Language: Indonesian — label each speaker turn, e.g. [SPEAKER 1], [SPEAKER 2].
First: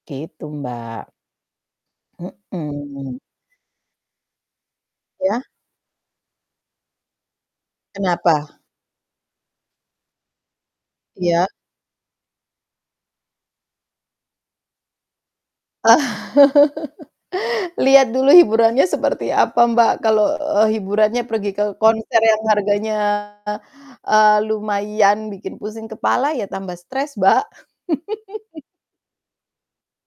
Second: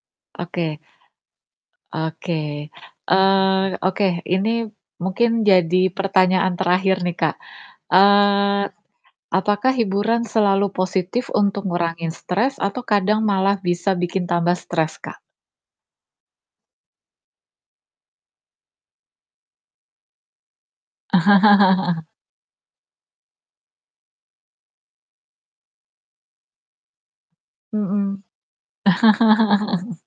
[SPEAKER 1] Gitu,
[SPEAKER 2] Oke.
[SPEAKER 1] Mbak.
[SPEAKER 2] Oke.
[SPEAKER 1] Mhm.
[SPEAKER 2] Eee, oke, ini
[SPEAKER 1] Iya?
[SPEAKER 2] mungkin jadi pertanyaan terakhir nih, Kak,
[SPEAKER 1] Kenapa?
[SPEAKER 2] eee, apakah hiburan selalu positif
[SPEAKER 1] Iya.
[SPEAKER 2] untuk ngurangin stres atau kadang malah bisa bikin tambah stres, Kak?
[SPEAKER 1] Lihat dulu hiburannya seperti apa Mbak. Kalau, eee, hiburannya pergi ke konser yang harganya, eee, lumayan bikin pusing kepala ya tambah stres, Mbak.
[SPEAKER 2] Mhm.